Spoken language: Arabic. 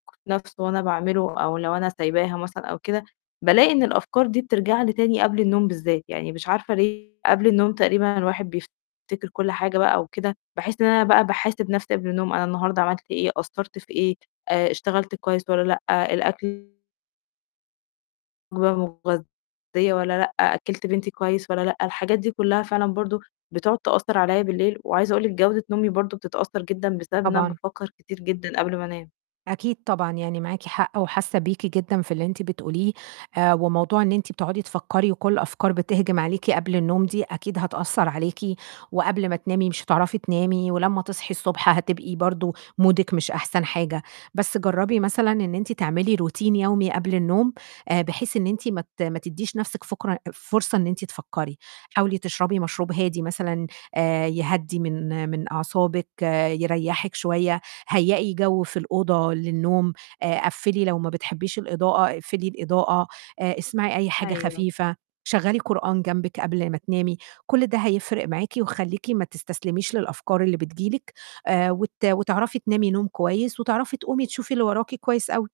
نَفْسه وأنا باعمله أو لو أنا سايباها مثلًا أو كده، بالاقي إن الأفكار دي بترجع لي تاني قبل النوم بالذات، يعني مش عارفة ليه قبل النوم تقريبًا الواحد بيفتكر كلّ حاجة بقى وكده، باحس إن أنا بقى باحاسب نَفْسي قبل النوم، أنا النهارده عملت إيه؟ قصّرت في إيه؟ آآ، اشتغلت كويس والّا لأ؟ الأكل مغ مغذية والّا لأ؟ أكِّلت بنتي كويس والّا لأ؟ الحاجات دي كلّها فعلًا برضو بتقعد تأثّر عليَّ بالليل، وعايزة أقول لِك جودة نومي برضو بتتأثّر جدًا بسبب إن أنا طبعًا. بافكّر كتير جدًا قبل ما انام. أكيد طبعًا يعني معاكِ حق وحاسّة بيكِ جدًا في اللي أنتِ بتقوليه، آآ، وموضوع إن أنتِ بتقعدي تفكّري وكلّ الأفكار بتهجم عليكِ قبل النوم دي أكيد هتأثّر عليكِ، وقبل ما تنامي مش هتعرفي تنامي، ولمّا تصحي الصبح هتبقي برضو مودِك مش أحسن حاجة، بس جرّبي مثلًا إن أنتِ تعملي routine يومي قبل النوم، آآ، بحيث إن أنتِ ما ت ما تديش نَفسِك فُكرة فرصة إن أنتِ تفكّري، حاولي تشربي مشروب هادي مثلًا، آآ، يهدّي من من أعصابِك، يريّحِك شوية، هيئي جو في الأوضة للنوم، آآ، قفّلي لو ما بتحبيش الإضاءة، اقفلي الإضاءة، آآ اسمعي أي حاجة أيوه. خفيفة، شغّلي قرآن جنبِك قبل ما تنامي، كلّ ده هيفرِق معاكِ وخلّيكِ ما تستسلميش للأفكار اللي بتيجي لِك، آآ وت وتعرفي تنامي نوم كويس، وتعرفي تقومي تشوفي اللي وراكِ كويس أوي.